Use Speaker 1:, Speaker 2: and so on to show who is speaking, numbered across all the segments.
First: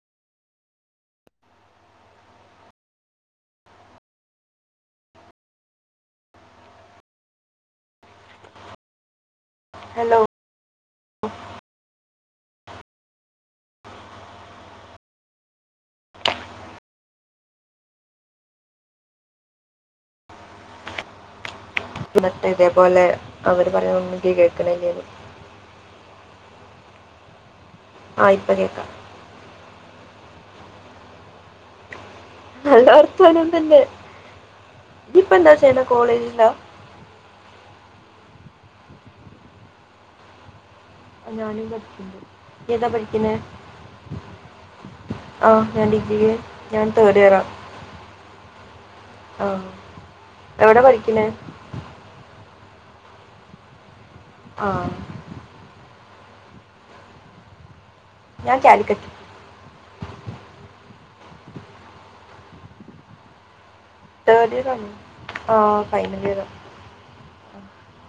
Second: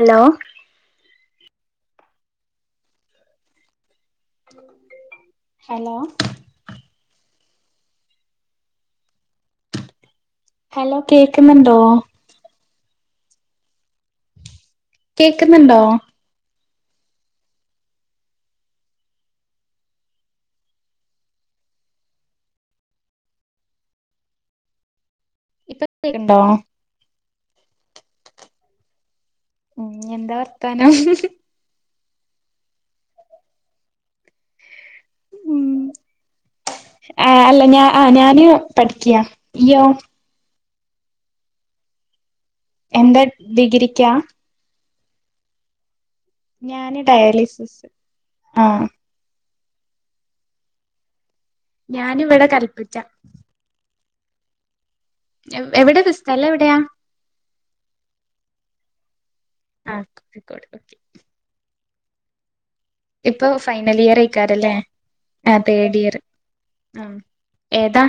Speaker 1: Hello hello
Speaker 2: hello
Speaker 1: hello കേക്കുന്നുണ്ടോ
Speaker 2: [inaudible]
Speaker 1: കേക്കുന്നുണ്ടോ
Speaker 2: എന്നിട്ട് ഇതേപോലെ അവര് പറയെണന്നും ന്ക്ക് കേക്കണല്ലരുന്നു
Speaker 1: ഇപ്പൊണ്ടോ
Speaker 2: ആ ഇപ്പൊ കേക്കാം
Speaker 1: ഉം എന്താ വർത്താനം
Speaker 2: നല്ല വർത്ത നം തന്നെ ഇപ്പൊ എന്താ
Speaker 1: ഉം
Speaker 2: ചെയന കോളേജില
Speaker 1: ആഹ് അല്ല ഞാൻ പഠിക്കി ഇയ്യോ
Speaker 2: അ ഞാനി പഠക്കണ്ട്
Speaker 1: എന്താ ഡിഗ്രി ക്ക
Speaker 2: ഒ [unintelligible]
Speaker 1: ഞാന് ഡയാലിസിസ് ആഹ
Speaker 2: ആഹ എവിടെ പഠിക്കണേ
Speaker 1: പച്ച
Speaker 2: ആഹ
Speaker 1: എവിടെയ സ്ഥല എവിടെയാ
Speaker 2: ഞാൻ കാലിക്കറ്റ്‌.
Speaker 1: ആഹ കോ കോടി ക്കെ ഇപ്പൊ ഫൈനൽ ഇയർ
Speaker 2: തേർഡ് ഇയർ
Speaker 1: ആയിക്കാരല്ലേ
Speaker 2: ആണ്
Speaker 1: ആ തേർഡ് ഇയർ ആ ഏതാ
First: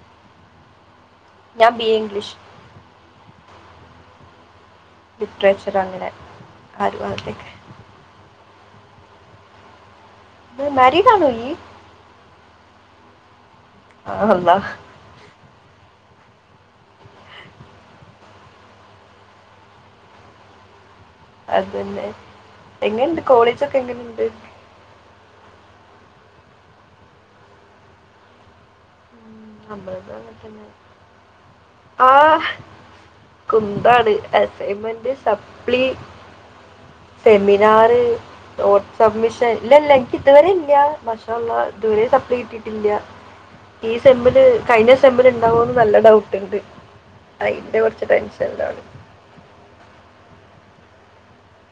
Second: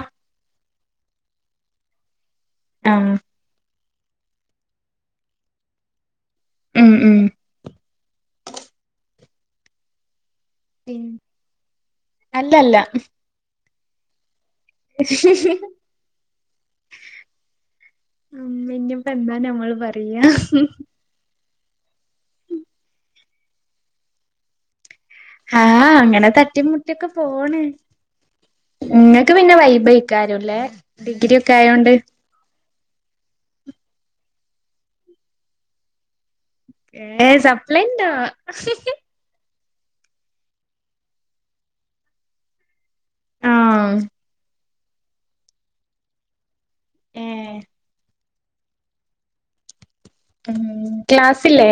Speaker 2: ഞാൻ ബി എ ഇംഗ്ലീഷ്.
Speaker 1: ആഹ
Speaker 2: ലിറ്ററേച്ചർ അങ്ങനെ
Speaker 1: ഉം
Speaker 2: അരു
Speaker 1: ഉം
Speaker 2: അത്തക്ക് മാരീഡ് ആണോ ഇയ്യ്
Speaker 1: അല്ല അല്ല മം
Speaker 2: ആ അല്ലാ
Speaker 1: ഉ ഇനിപ്പ എന്താ നമ്മള് പറയാ
Speaker 2: അതന്നെ എങ്ങനുണ്ട്, കോളേജൊക്കെ എങ്ങനുണ്ട്
Speaker 1: ആഹ് അങ്ങനെ തട്ടിമുട്ടിയൊക്കെ പോണ്. ക്ക്
Speaker 2: ഉം,
Speaker 1: പിന്നെ
Speaker 2: നമ്മളത് അങ്ങനെ
Speaker 1: വൈബായികവുലെ
Speaker 2: തന്നെ
Speaker 1: ഡിഗ്രി ഒക്കെ ആയോണ്ട്
Speaker 2: ആ കുന്താണ് അസൈൻമെന്റ് സപ്ലി
Speaker 1: ഏഹ്
Speaker 2: സെമിനാർ
Speaker 1: സപ്ലൈണ്ടോ
Speaker 2: വോട്സബ്മിഷൻ ഇല്ല ഇല്ല എനിക്ക് ഇതുവരെ ഇല്ല ഭഷമള്ള ഇതുവരെ സപ്ലൈ കിട്ടിട്ടില്ല.
Speaker 1: ആഹ്
Speaker 2: [unintelligible] കഴിഞ്ഞ സമിൽ ഉണ്ടാാവുമന്ന് നല്ല ഡൗട്ട് ഉണ്ട് അ
Speaker 1: ഏഹ്
Speaker 2: ഇന്റെ കുറച്ച് ടെൻഷൻ ചെല്ലാണ്
Speaker 1: ഉ ക്ലാസ് ല്ലേ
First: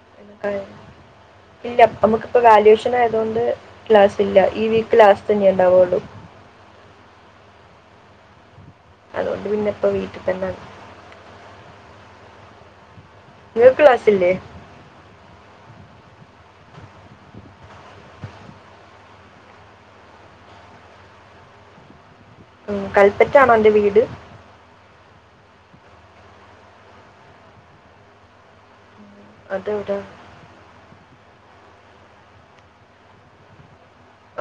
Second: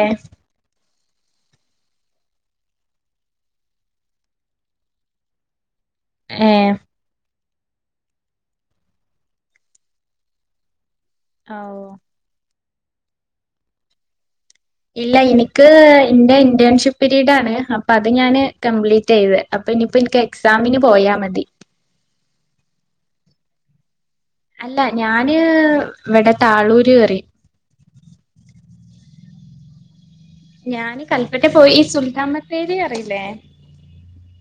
Speaker 2: ഇല്ല പ്പ നമുക്കിപ്പ വാല്യുവേഷൻ ആയത് കൊണ്ട് ക്ലാസ് ഇല്ല ഈ വീക്ക് ലാസ്റ്റ് ഇനി ഉണ്ടാവുള്ളൂ
Speaker 1: ഏ
Speaker 2: അതുകൊണ്ട് പിന്നെ ഇപ്പ വീട്ടിത്തന്നാണ്
Speaker 1: ഓ
Speaker 2: നിങ്ങൾക്ക്‌ ക്ലാസ്സില്ലേ?
Speaker 1: ഇല്ല എനിക്ക് എന്റെ ഇന്റേൺഷിപ്പ് പീരീഡ് ആണ് അപ്പൊ അത് ഞാന് കംപ്ലീറ്റ് എയ്ത് അപ്പൊ ഇനിപ്പോ എനിക്ക് എക്സാമിന് പോയാ മതി.
Speaker 2: മ് കൽപ്പറ്റാണോ അന്റെ വീട്?
Speaker 1: അല്ല ഞാന് ഇവിടെ താളൂര് കേറി
Speaker 2: അതെവിടാ?
Speaker 1: ഞാന് കല്പ്പറ്റ പോയി ഈ സുൽത്താൻ ബത്തേരി അറിയില്ലേ?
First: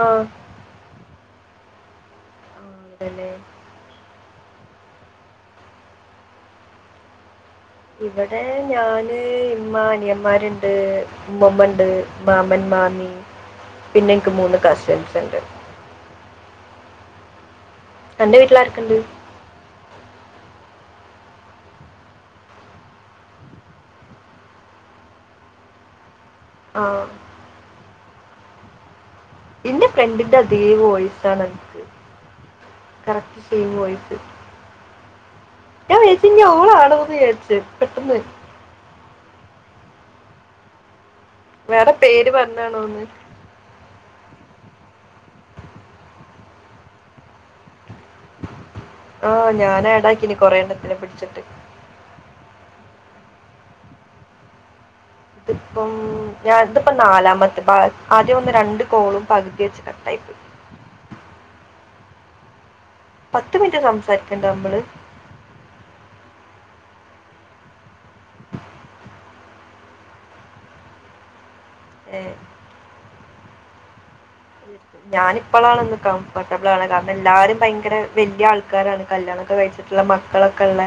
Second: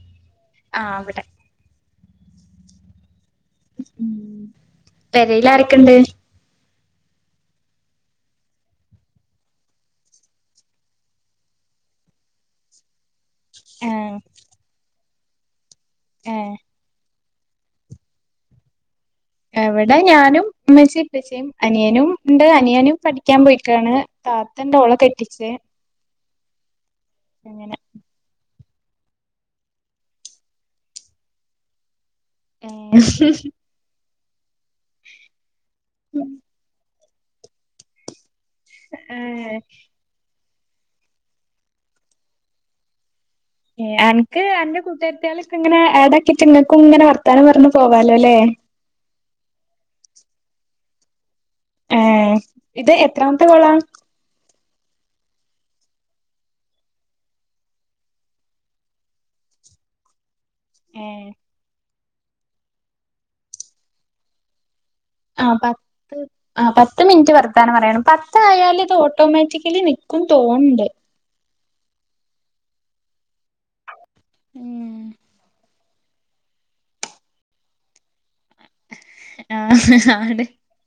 Speaker 2: ആ
Speaker 1: ആഹ് അവിടെ
Speaker 2: ആ അവിടല്ലേ
Speaker 1: ഉം പെരയില് ആരൊക്കുണ്ട്.
Speaker 2: ഇവിടെ ഞാന് ഇമ്മ അനിയന്മാരുണ്ട് ഉമ്മമ്മ ഇണ്ട് മാമൻ മാമി
Speaker 1: ഏഹ്
Speaker 2: പിന്നെ എനിക്ക് മൂന്ന് കാശുണ്ട് ണ്ട്
Speaker 1: ആഹ്
Speaker 2: അന്റെ വീട്ടിലാരക്കണ്ട്?
Speaker 1: പ്പച്ചിം അനിയനും ണ്ട് അനിയനും പഠിക്കാൻ പോയിരിക്കാണ് താത്തെണ്ട് ഓളെ കെട്ടിച്ച്
Speaker 2: ആഹ്
Speaker 1: അങ്ങനെ
Speaker 2: എന്റെ ഫ്രണ്ടിന്റെ അതേ വോയ്‌സാണ് അൻക്ക് കറക്റ്റ് സെയിം വോയിസ് ഞാൻ വേച്ച് ഇനി ഓളാണോ ഞാൻ ചാരിച്ചു പെട്ടന്ന്
Speaker 1: ഏഹ്
Speaker 2: വേറെ പേര് പറഞ്ഞാണോന്ന്
Speaker 1: അൻക്ക് അന്റെ കൂട്ടാരത്തികളൊക്കിങ്ങനെ ആഡ് ആക്കിട്ട് ഇങ്ങക്കും ങ്ങനെ വർത്താനം പറണം
Speaker 2: ആഹ് ഞാനേടാക്കീണ് കുറെ എണ്ണത്തിനെ പിടിച്ചിട്ട്
Speaker 1: ഏ ഇത് എത്രാമത്തെ കോളാ
Speaker 2: ഇതിപ്പം ഞാൻ തിപ്പോ നാലാമത്തെ ബാ ആദ്യം ഒന്ന് രണ്ട് കോളും പകുതി വെച്ച് കട്ട് ആയി പോയി
Speaker 1: ഏഹ്
Speaker 2: പത്ത് മിനിറ്റ് സംസാരിക്കണ്ടെ നമ്മള്
Speaker 1: ആ പത്ത് ആ പത്ത് മിനിറ്റ് വർത്താനം പറയണം പത്തായാല് ഇത് ഓട്ടോമാറ്റിക് ല് നിക്കും തോന്ന്ണ്ട്
Speaker 2: ഏഹ്
Speaker 1: ഉം
Speaker 2: ഞാനിപ്പോളാണ്ന്ന് കംഫോർട്ടബിൾ ആണ് കാരണം എല്ലാരും ഭയങ്കര വെല്യ ആൾക്കാരാണ് കല്യാണൊക്കെ
Speaker 1: ആഹ്
Speaker 2: കഴിച്ചിട്ടുള്ള
Speaker 1: ആണ്
Speaker 2: മക്കളൊക്കെ ഉള്ള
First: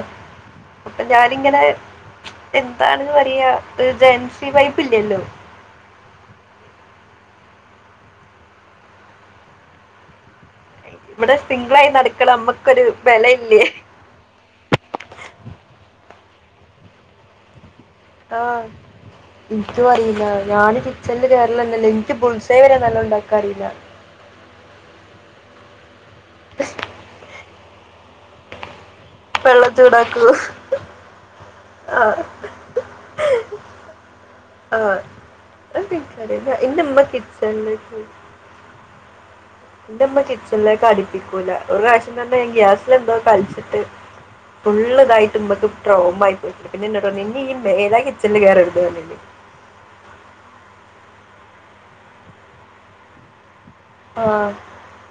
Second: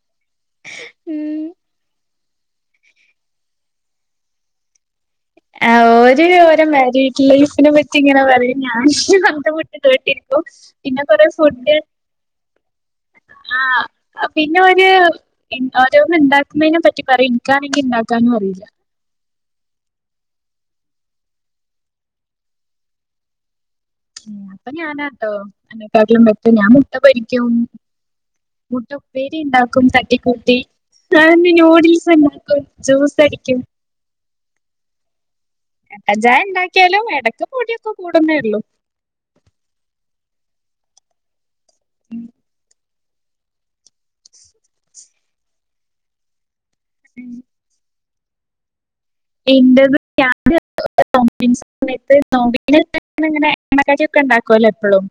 Speaker 2: അപ്പൊ
Speaker 1: ഉം
Speaker 2: ഞാനിങ്ങനെ എന്താണെന്ന് പറയാ ജെൻസി വൈബ് ഇല്യല്ലോ
Speaker 1: ആ ഓര് ഓരെ മാരിഡ് ലൈഫിനെ പറ്റി ഇങ്ങനെ പറയും ഞാൻ അന്തംവിട്ട് കേട്ടിരിക്കും പിന്നെ കുറേ
Speaker 2: ഇവിടെ സിംഗിൾ
Speaker 1: ഫുഡ്
Speaker 2: ആയി നടക്കണ നമ്മക്കൊരു
Speaker 1: ആ
Speaker 2: ബലയില്ലേ
Speaker 1: പിന്നെ ഓര് ഓരോന്ന് ണ്ടാ മ്മനെ പറ്റി പറിം ൻ ക്കാണെ ഇൻക് ണ്ടാക്കാനും അറിയില്ല
Speaker 2: ഇൻക്കും അറിയില്ല ഞൻ കിച്ചൺല് കേറലെന്നെല്ല ഇൻക്ക് ബുൾസൈ വരെ നല്ലോണണ്ടാക്കാൻ അറിയില്ല
Speaker 1: ഉം അപ്പൊ ഞാനാട്ടോ [unintelligible] [unintelligible] ഞാൻ മുട്ട പൊരിക്കും മുട്ട
Speaker 2: വെള്ളം
Speaker 1: പേരിണ്ടാക്കും
Speaker 2: ചൂടാക്കൂ
Speaker 1: തട്ടിക്കൂട്ടി ഞാന് നൂഡിൽസ്
Speaker 2: ആഹ്
Speaker 1: ണ്ടാക്കും ജ്യൂസ് അടിക്കും
Speaker 2: ആഹ് അത്
Speaker 1: കട്ടൻ ചായ
Speaker 2: എനിക്കറിയില്ല എന്റെ ഉമ്മ
Speaker 1: ണ്ടാക്ക്യാലും എടക്ക് പൊടിയൊക്കെ കൂടുന്നേ ഉള്ളു
Speaker 2: ഇന്റമ്മ കിച്ചണിലേക്കടിപ്പിക്കൂല ഒരു റാശ്യം തന്നെ ഞാൻ ഗ്യാസ് ലെ എന്തോ കളിച്ചിട്ട് ഫുള്ള്തായിട്ട് മ്മക്ക് പ്രോം ആയിട്ട് ന്നിട്ട്ന്നോട് പറഞ്ഞ് ഇഞ്ഞി ഈ മേലാൽ ചെന്ന് കേറരുത് ന്ന്
Speaker 1: ഇൻ്റത് [unintelligible] ങ്ങനെ [unintelligible]
Speaker 2: ആ
Speaker 1: ഉണ്ടാക്കുവല്ലോ എപ്പളും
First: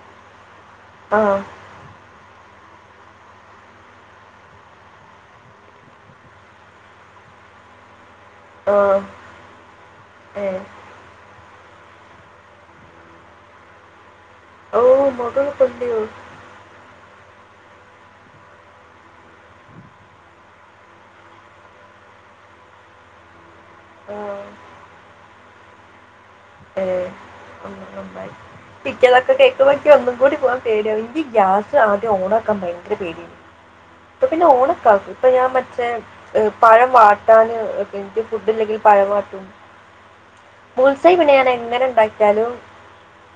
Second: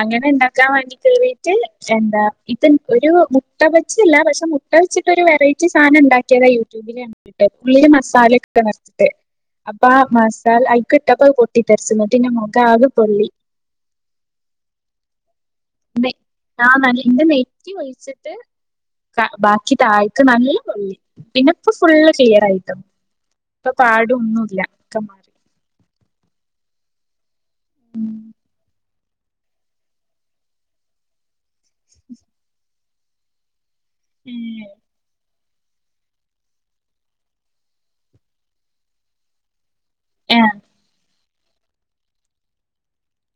Speaker 1: അങ്ങനെ ക്കാൻ വേണ്ടിട്ട്
Speaker 2: ആ
Speaker 1: കേറിട്ട് എന്താ ഇത് ഒരു മുട്ട വെച്ച്ല്ല പക്ഷേ മുട്ട വെച്ചിട്ട് ഒരു വെറൈറ്റി സാനം ഉണ്ടാക്കിയതാ യൂട്യൂബില് കണ്ടിട്ട് ഉള്ളില് മസാല
Speaker 2: ആ
Speaker 1: [unintelligible] അപ്പ ആ
Speaker 2: ഏ
Speaker 1: മസാല അയ്ക്ക്ട്ടപ്പോ പൊട്ടി പൊട്ടി തെർച്ച് ന്ന്ട്ട് ന്റെ മുഖാകെ പൊള്ളി
Speaker 2: ഓ മുകൾ കൊണ്ടിയോ
Speaker 1: മെ ആ [unintelligible] ൻ്റെ മേ റ്റി ഒയിച്ചിട്ട് ബാക്കി താഴക്ക് നല്ല പൊള്ളി പിന്നെപ്പ ഫുള്ള് ക്ലിയർ ആയിട്ടൊ ഇപ്പൊ പാട്
Speaker 2: ആ
Speaker 1: ഒന്നുല്ല ക്കെ മാറി
Speaker 2: ഏ [unintelligible]
Speaker 1: ഉം.
Speaker 2: കേക്കുമ്പ ഇക്കൊന്നും കൂടി പോവാൻ പേടിയാവാ ഇക്ക് ഗ്യാസ് ആദ്യം ഓണൊക്കെണ്ടായ്ന്ന് എത്ര പേടി പ്പ
Speaker 1: ഏ.
Speaker 2: പിന്നെ ഓണൊക്കാക്കും ഇപ്പൊ ഞാൻ മറ്റേ പഴം വാട്ടാന് ഇൻക്ക് ഫുഡ് ഇല്ലെങ്കിൽ പഴം വാട്ടും [unintelligible] [unintelligible] പിന്നെ ഞാൻ എങ്ങനെണ്ടാക്കിയാലും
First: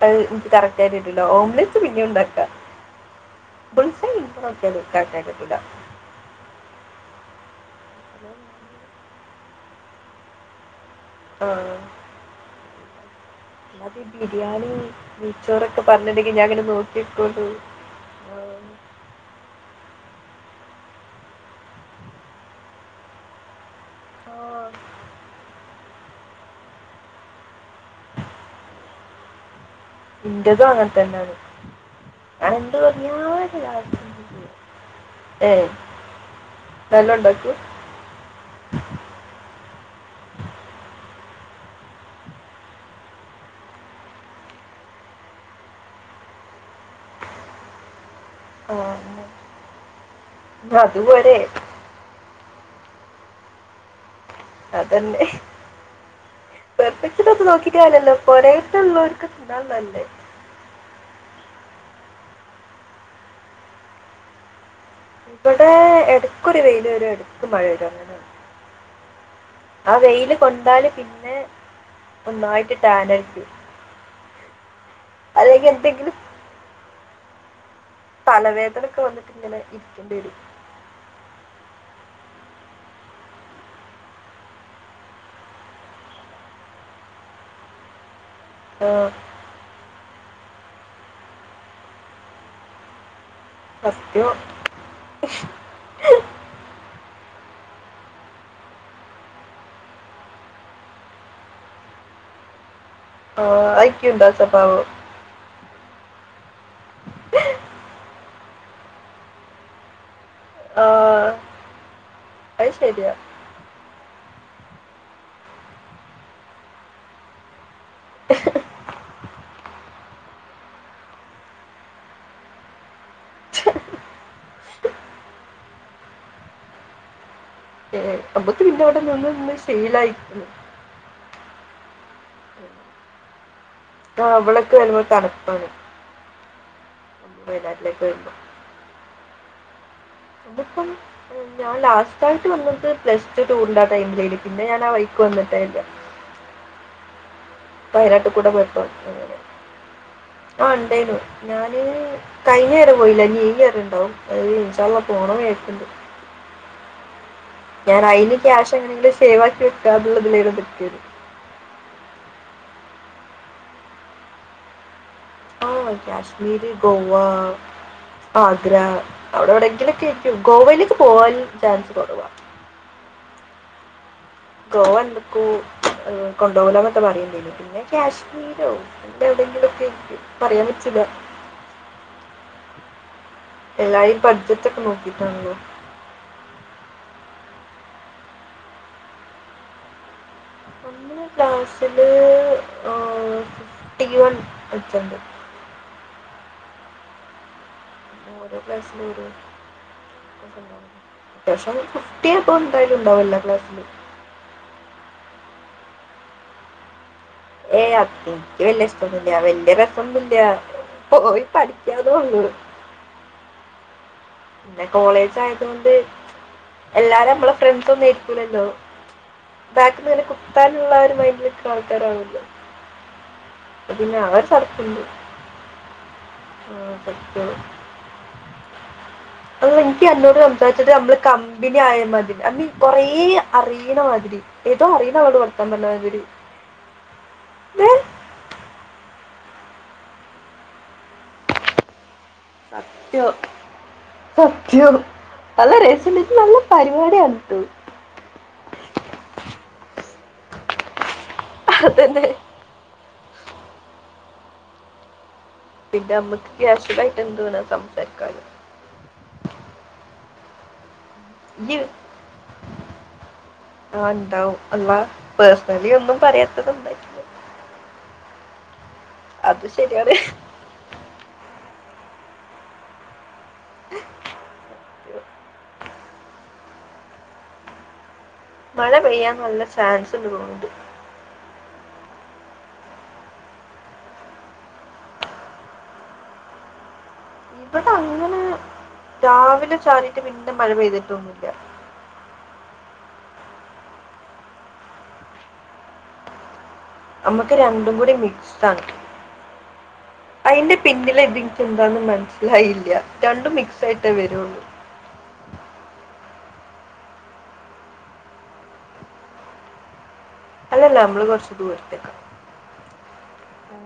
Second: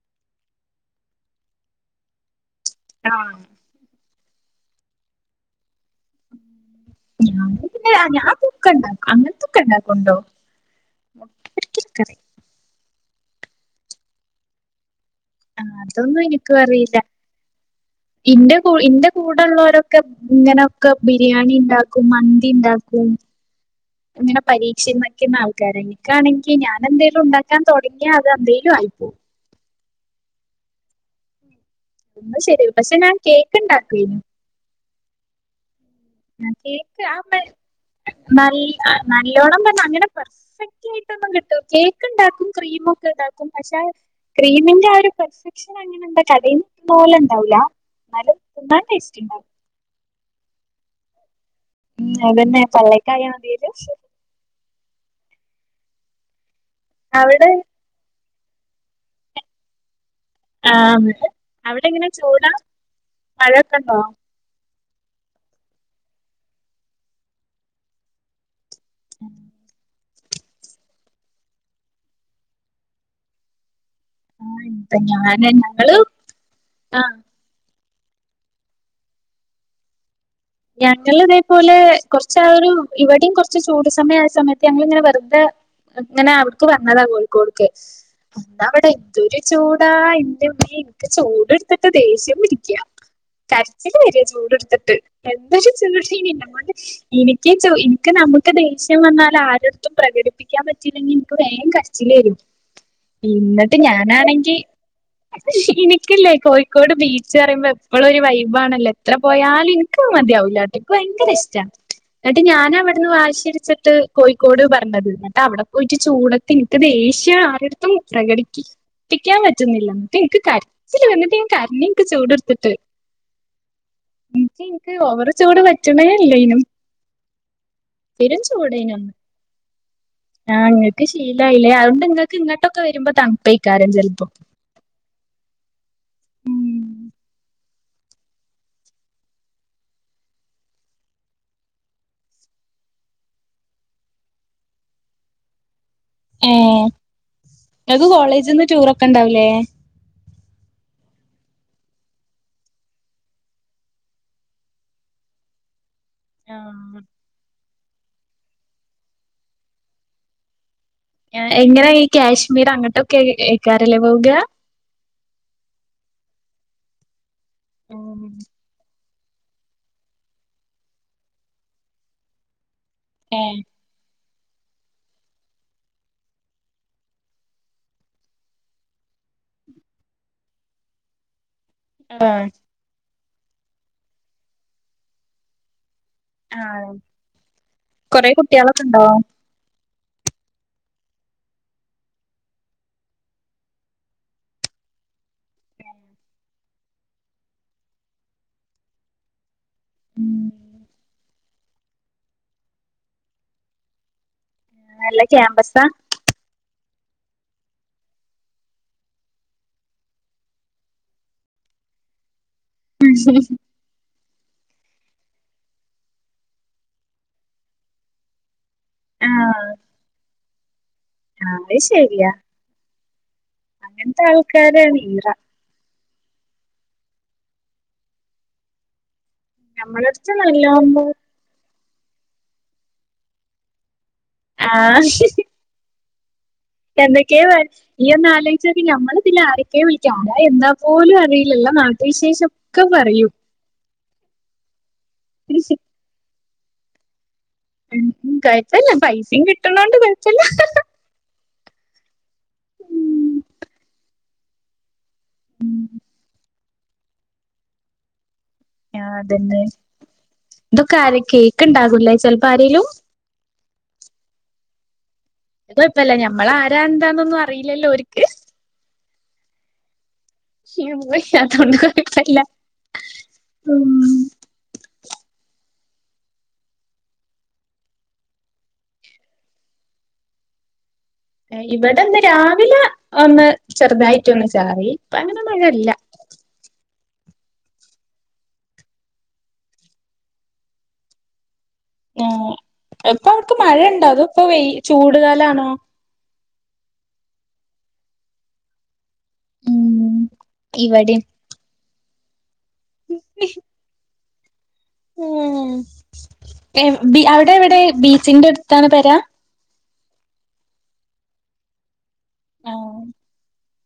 Speaker 2: അയ് കറക്ററായിട്ട് ട്ടൂല ഓംലെറ്റ് പിന്നെണ്ടാക്ക
Speaker 1: ആ
Speaker 2: [unintelligible] കറക്റ്റായിട്ട് കിട്ടൂലാ
Speaker 1: [unintelligible] ആ ഞാ പൂക്കണ്ട അങ്ങനത്തൊക്കെ ണ്ടാക്കുണ്ടോ
Speaker 2: ആ
Speaker 1: [inaudible]
Speaker 2: അതീ ബിരിയാണി
Speaker 1: ആ
Speaker 2: നെയ്ച്ചോറൊക്കെ
Speaker 1: അതൊന്നും
Speaker 2: പറഞ്ഞിട്ടുണ്ടെങ്കിൽ ഞാൻ
Speaker 1: എനിക്കും
Speaker 2: അങ്ങനെ
Speaker 1: അറിയില്ല
Speaker 2: നോക്കിയിട്ടുണ്ട്
Speaker 1: ഇന്റെ കൂ ഇന്റെ കൂടൊള്ളോരോ ഇങ്ങനൊക്കെ ബിരിയാണി ഇണ്ടാക്കും മന്തി ഇണ്ടാക്കും ഇങ്ങനെ പരീക്ഷി [unintelligible] ണ്ടാവും കരങ്ങിക്കാണെങ്കി ഞാൻ എന്തേലും ഉണ്ടാക്കാൻ തുടങ്ങിയാ അത് എന്തേലും ആയിപ്പോവും
Speaker 2: ഇൻ്റതും അങ്ങനെ തന്നാണ്
Speaker 1: അത് ശെരിയ പക്ഷെ ഞാൻ കേക്ക് ഇണ്ടാക്കുവേന്
Speaker 2: ചെയ്യും. ഏ
Speaker 1: ആ കേക്ക്
Speaker 2: നല്ല
Speaker 1: ആ
Speaker 2: ഉണ്ടാക്കും
Speaker 1: [inaudible] നല്ലോ നല്ലോണം അങ്ങനെ പെർഫക്റ്റ് ആയിട്ട് [inaudible] കിട്ടും കേക്ക് ഇണ്ടാക്കും ക്രീമൊക്കെ ഇണ്ടാക്കും പക്ഷെ ക്രീമിന്റെ ആ ഒരു പെർഫെക്ഷൻ അങ്ങനെ [inaudible] കടയിൽ പോലെ ഉണ്ടാവൂല എന്നാലും
Speaker 2: ആ,
Speaker 1: തിന്നാൻ ടേസ്റ്റ്
Speaker 2: എന്നാ
Speaker 1: ഉണ്ടാവും
Speaker 2: അതുപോരെ
Speaker 1: ഉം അതന്നെ പള്ളക്കായ മതിയല് ശെ
Speaker 2: അതന്നെ പെർഫ്ക്ഷനൊക്കെ
Speaker 1: അവിടെ
Speaker 2: നോക്കിട്ട് കാര്യല്ലോ [unintelligible] ഉള്ളോർക്ക് താ നല്ല
Speaker 1: ആ അവിടെങ്ങന ചൂടാ മഴൊക്കെ ഉണ്ടോ
Speaker 2: ഇവിടെ എടക്കൊരു വെയില് വരും എടക്ക് മഴ വരും അങ്ങനെ ആ വെയില് കൊണ്ടാല് പിന്നെ ഒന്നായിട്ട് ടാനടിക്കും
Speaker 1: ആഹ് എന്ത ഞാന് ഞങ്ങള്
Speaker 2: എന്തെങ്കിലും
Speaker 1: ആഹ്
Speaker 2: തലവേദനൊക്കെ വന്നിട്ട് ഇങ്ങനെ ഇരിക്കേണ്ടി വരും
Speaker 1: ഞങ്ങള് ഇതേപോലെ കൊറച്ച് ആ ഒരു ഇവിടെയും കൊറച്ച് ചൂട് സമയം ആയ സമയത്ത് ഞങ്ങളിങ്ങനെ വെറുതെ ഇങ്ങനെ അവിട്ക്ക് വന്നതാ കോഴിക്കോട്ക്ക് എന്താവിടെ എന്തൊരു ചൂടാ പി എനിക്ക് ചൂടെടുത്തിട്ട് ദേഷ്യം പിടിക്യാ കരച്ചില്
Speaker 2: ഫസ്റ്റ്
Speaker 1: വരിയ ചൂടെടുത്തിട്ട് എന്തൊരു [unintelligible] എനിക്ക് ചോ എനിക്ക് നമുക്ക് ദേഷ്യം വന്നാല് ആരെട്ത്തും പ്രകടിപ്പിക്കാൻ പറ്റീല്ലെങ്കി എനിക്ക് വേം കരച്ചില് വരും എന്നിട്ട്
Speaker 2: അയക്കുണ്ടോ
Speaker 1: ഞാനാണെങ്കി
Speaker 2: സ്വഭാവം
Speaker 1: ഇനിക്കല്ലേ കോഴിക്കോട് ബീച്ച് പറയുമ്പം എപ്പളും ഒരു വൈബ് ആണല്ലേ എത്ര പോയാലും മതിയാവൂലട്ടോ
Speaker 2: ആ,
Speaker 1: എക്ക് ഭയങ്കര ഇഷ്ടാ എന്നിട്ട്
Speaker 2: അത്
Speaker 1: ഞാൻ അവിടുന്ന്
Speaker 2: ശരിയാ
Speaker 1: വശി പിടിച്ചിട്ട് കോഴി ക്കോട് പറണത് എന്നിട്ട് അവിടെ പോയിട്ട് ചൂടത്ത് എനിക്ക് ദേഷ്യം ആരട് ത്തും പ്രകടിക്കി പ്പിക്കാൻ പറ്റുന്നില്ല എന്നിട്ട് എനിക്ക് കരച്ചില് വന്നിട്ട് കരഞ്ഞിക്ക് ചൂടെടുത്തിട്ട് എനിക്ക് ഓവർ ചൂട് പറ്റണല്ലേ ഇനും
Speaker 2: അമ്മക്ക് പിന്നെ അവിടെ നിന്ന് നിന്ന്‌ ശീ ശീലായി
Speaker 1: ആഹ ങ്ങക്ക് ശീലായില്ലേ നിങ്ങക്ക്ങ്ങോട്ടൊക്കെ വരുമ്പോ തണ്പെയ്ക്കും
Speaker 2: ആ അവളൊക്കെ വരുമ്പോൾ തണുപ്പും അക്ക് വരുമ്പോ അതിപ്പം ഞാൻ ലാസ്റ്റ് ആയിട്ട് വന്നത് പ്ലസ് ടു ടൂറിന്റെ ആ ടൈമിലേയില് പിന്നെ ഞാൻ ആ വൈക്ക് വന്നിട്ടേല്ല
Speaker 1: ഏ ങ്ങക്ക്
Speaker 2: കൂടെ
Speaker 1: കോളേജിൽന്ന്
Speaker 2: പോയപ്പോ
Speaker 1: ടൂർ ഒക്കെ
Speaker 2: അങ്ങനെ
Speaker 1: ഇണ്ടാവൂലേ
Speaker 2: ആ ഉണ്ടേനു ഞാന് കഴിഞ്ഞ നേരം പോയില്ല നെയ കരുണ്ടാവും അള്ള പോണം കേക്കണ്ട്
Speaker 1: ആഹ
Speaker 2: ഞാൻ അതിന് ക്യാഷ് എങ്ങനെിലും സേവ് ആക്കിെക്കുക എന്നുള്ളതില പറ്റിയത്
Speaker 1: എങ്ങനാ ഈ കാശ്മീർ അങ്ങോട്ടൊക്കെ കേക്കാറല്ലേ പോവുക
Speaker 2: ആഹ കാശ്മീരി ഗോവ ആഗ്ര അവിടെ എവിടെ എങ്കിലുംക്കെ എരിക്കും ഗോവയിലേക്ക് പോവാൻ ചാൻസ് കൊടുവാ
Speaker 1: ഏ
Speaker 2: ഗോവ എന്തൊക്കോ ർ കൊണ്ടുപോല എന്നക്കെ പറയണ്ടേ പിന്നെ കാശ്മീരോ എ എവിടെെങ്കിലുംക്കെ പറയാൻ പറ്റലാ
Speaker 1: ആഹ
Speaker 2: ഇല്ല ഭർജത്തക് നൂക്കിടണലോ
Speaker 1: ആഹ കൊറെ കുട്ടികളൊക്കെണ്ടോ
Speaker 2: ഒന്ന് ക്ലാസ്സില് ഫിഫ്റ്റി വൺ വച്ചുണ്ട് ഓരോ ക്ലാസില് ഓരോ [unintelligible]
Speaker 1: ഉം
Speaker 2: അത്യാവശ്യം ഫിഫ്റ്റി അപ്പ എന്തായാലും ഉണ്ടാവും എല്ലാ ക്ലാസ്സില്
Speaker 1: ആ നല്ല ക്യാമ്പസാ
Speaker 2: ഏ എനിക്ക് വല്യ ഇഷ്ടൊന്നുമില്ല വല്യ രസംന്നുമില്ല പോയി പഠിക്കാതെ കൊള്ളൂ
Speaker 1: ഉസ
Speaker 2: പിന്നെ കോളേജ ആയത കൊണ്ട് എല്ലാരും നമ്മള ഫ്രണ്ട്സ ഒന്നുംരിക്കൂലല്ലോ
Speaker 1: ആ
Speaker 2: ബാക്കന കു ത മൈഡട്ടുന്ന
Speaker 1: അത് ശരിയാ
Speaker 2: ആൾക്കാരാവല്ലോ അ പിന്നെ
Speaker 1: അങ്ങനത്തെ
Speaker 2: അവര്
Speaker 1: ആൾക്കാരാണ്
Speaker 2: ചർപ്പുണ്ട്
Speaker 1: ഈറ
Speaker 2: ആ സറ്റ അ എനിക്ക്
Speaker 1: നമ്മളടുത്ത്
Speaker 2: എന്നോട് സംസാരിച്ചിട്ട്
Speaker 1: നല്ലോമ്പോ
Speaker 2: നമ്മള് കമ്പിനി ആയ മതി അ കൊറേ അറിയണമായി ഏതോ അറിയല്ല അവോട് വർത്താൻ പറഞ്ഞ മാതിരി
Speaker 1: എന്തൊക്കെയ വ
Speaker 2: ദേ,
Speaker 1: ഈ ഒന്ന് ആലോചിച്ച നമ്മള് ആരൊക്കെ വിളിക്കാരാ എന്താ പോലും അറിയില്ല ന വിശേഷം ഒക്കെ പറയൂ
Speaker 2: സത്യം സത്യം [unintelligible] നല്ല പരിപാടിആണ്
Speaker 1: ഉ കുഴപ്പല്യ പൈസയും കിട്ടണോണ്ട് കുഴപ്പല്യ
Speaker 2: അതെന്നെ പിന്നെ അമ്മക്ക് ക്യാഷലായിട്ട് എന്തു വേണേലും സംസാരിക്കാലോ
Speaker 1: ദുക്കാരെ കേക്ക് ഇണ്ടാകൂലേ ചെലപ്പോ ആരെലും
Speaker 2: അ ഉണ്ടാവും അള്ളാ
Speaker 1: ഇതൊഴപ്പല്യ ഞമ്മള ആരാ എന്താന്നൊന്നും അറിയില്ലല്ലോ ഓര്ക്ക്
Speaker 2: അത് ശരിയാണ്
Speaker 1: ഞമ്മക്ക് പറ്റാത്തോണ്ട് കൊഴപ്പല്ല ഊം
Speaker 2: മഴ പെയ്യാൻ നല്ല ചാൻസുണ്ട് തോന്ന്ണ്ട്
Speaker 1: ഇവിടെ ഇന്ന് രാവിലെ ഒന്ന് ചെറുതായിട്ടൊന്ന് ചാറി ഇപ്പങ്ങനെ മഴല്ല
Speaker 2: ഇവിടെ അങ്ങനെ രാവിലെ ചാറിട്ട് പിന്നെ മഴ പെയ്തിട്ടൊന്നില്ല
Speaker 1: ഏ ഇപ്പോ അവിട്ക് മഴണ്ടോ അതോ ഇപ്പോ വെയ് ചൂടുകാലാണോ
Speaker 2: നമ്മുക്ക് രണ്ടും കൂടി മിക്സ് ആണ്
Speaker 1: ഉം
Speaker 2: അയ്‌ന്റെ
Speaker 1: ഇവിടിം
Speaker 2: പിന്നിലെതി ൻ ക്കെന്താന്ന് മൻസ്സിലായില്ല രണ്ടും മിക്സ് ആയിട്ട് വെ രോന്ന്
Speaker 1: ഉം ഏ ബി അവിടെവിടെ ബീച്ചിന്റെ ട് ത്താണോ പെര
Speaker 2: അല്ലല്ല നമ്മള് കൊറച്ച് ദൂരത്തേക്ക
Speaker 1: ആഹ്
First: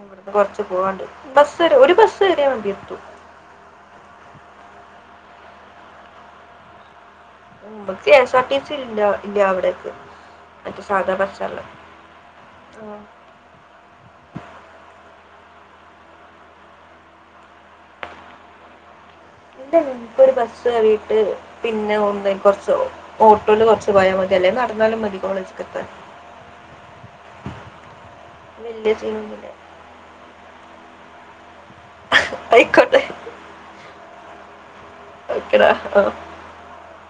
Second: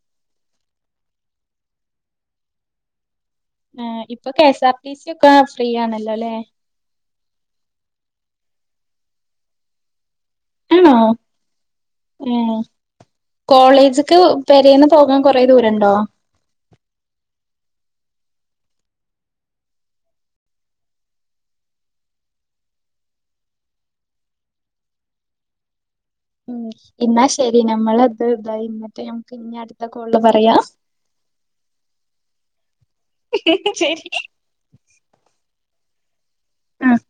Speaker 2: ഇവിടുന്ന് കൊറച്ച് പോവാണ്ട് ബസ് ഒരു ബസ്സ് കേറിയാ മതി എത്തും
Speaker 1: ഏ ഇപ്പൊ കെഎസ് ആർ ടി സി ഒക്കെ ഫ്രീ ആണല്ലോ ല്ലേ
Speaker 2: ഉം ബ്ക് K S R T C ഇല്യ ഇല്ലാ അവിടെക്ക്
Speaker 1: ആണോ ഏ കോളേജ്ക്ക് പേരേന്ന് പോകാൻ കൊറെ ദൂരണ്ടോ
Speaker 2: ഇല്ലല്ല ഇൻക്കൊരു ബസ്സേറീട്ട് പിന്നെ ഒന്ന് കൊർച് ഓട്ടോൽ കൊർച് പോയാൽ മതി അല്ലെ നടന്നാലും മതി കോളേജ്ക്ക് എത്താൻ
Speaker 1: ഉം ഇന്നാ ശരി നമ്മള ത് തായീന്
Speaker 2: വലിയ
Speaker 1: ഇന്നട്ട് ഞമ്മക്
Speaker 2: സീനൊന്നുമില്ല
Speaker 1: ഇഞട്ത്ത കോൾള് പറയാ
Speaker 2: ആയിക്കോട്ടെ
Speaker 1: ഹ് ഹ് ഹ് ശരി
Speaker 2: ഓക്കെടാ ആ
Speaker 1: ആഹ്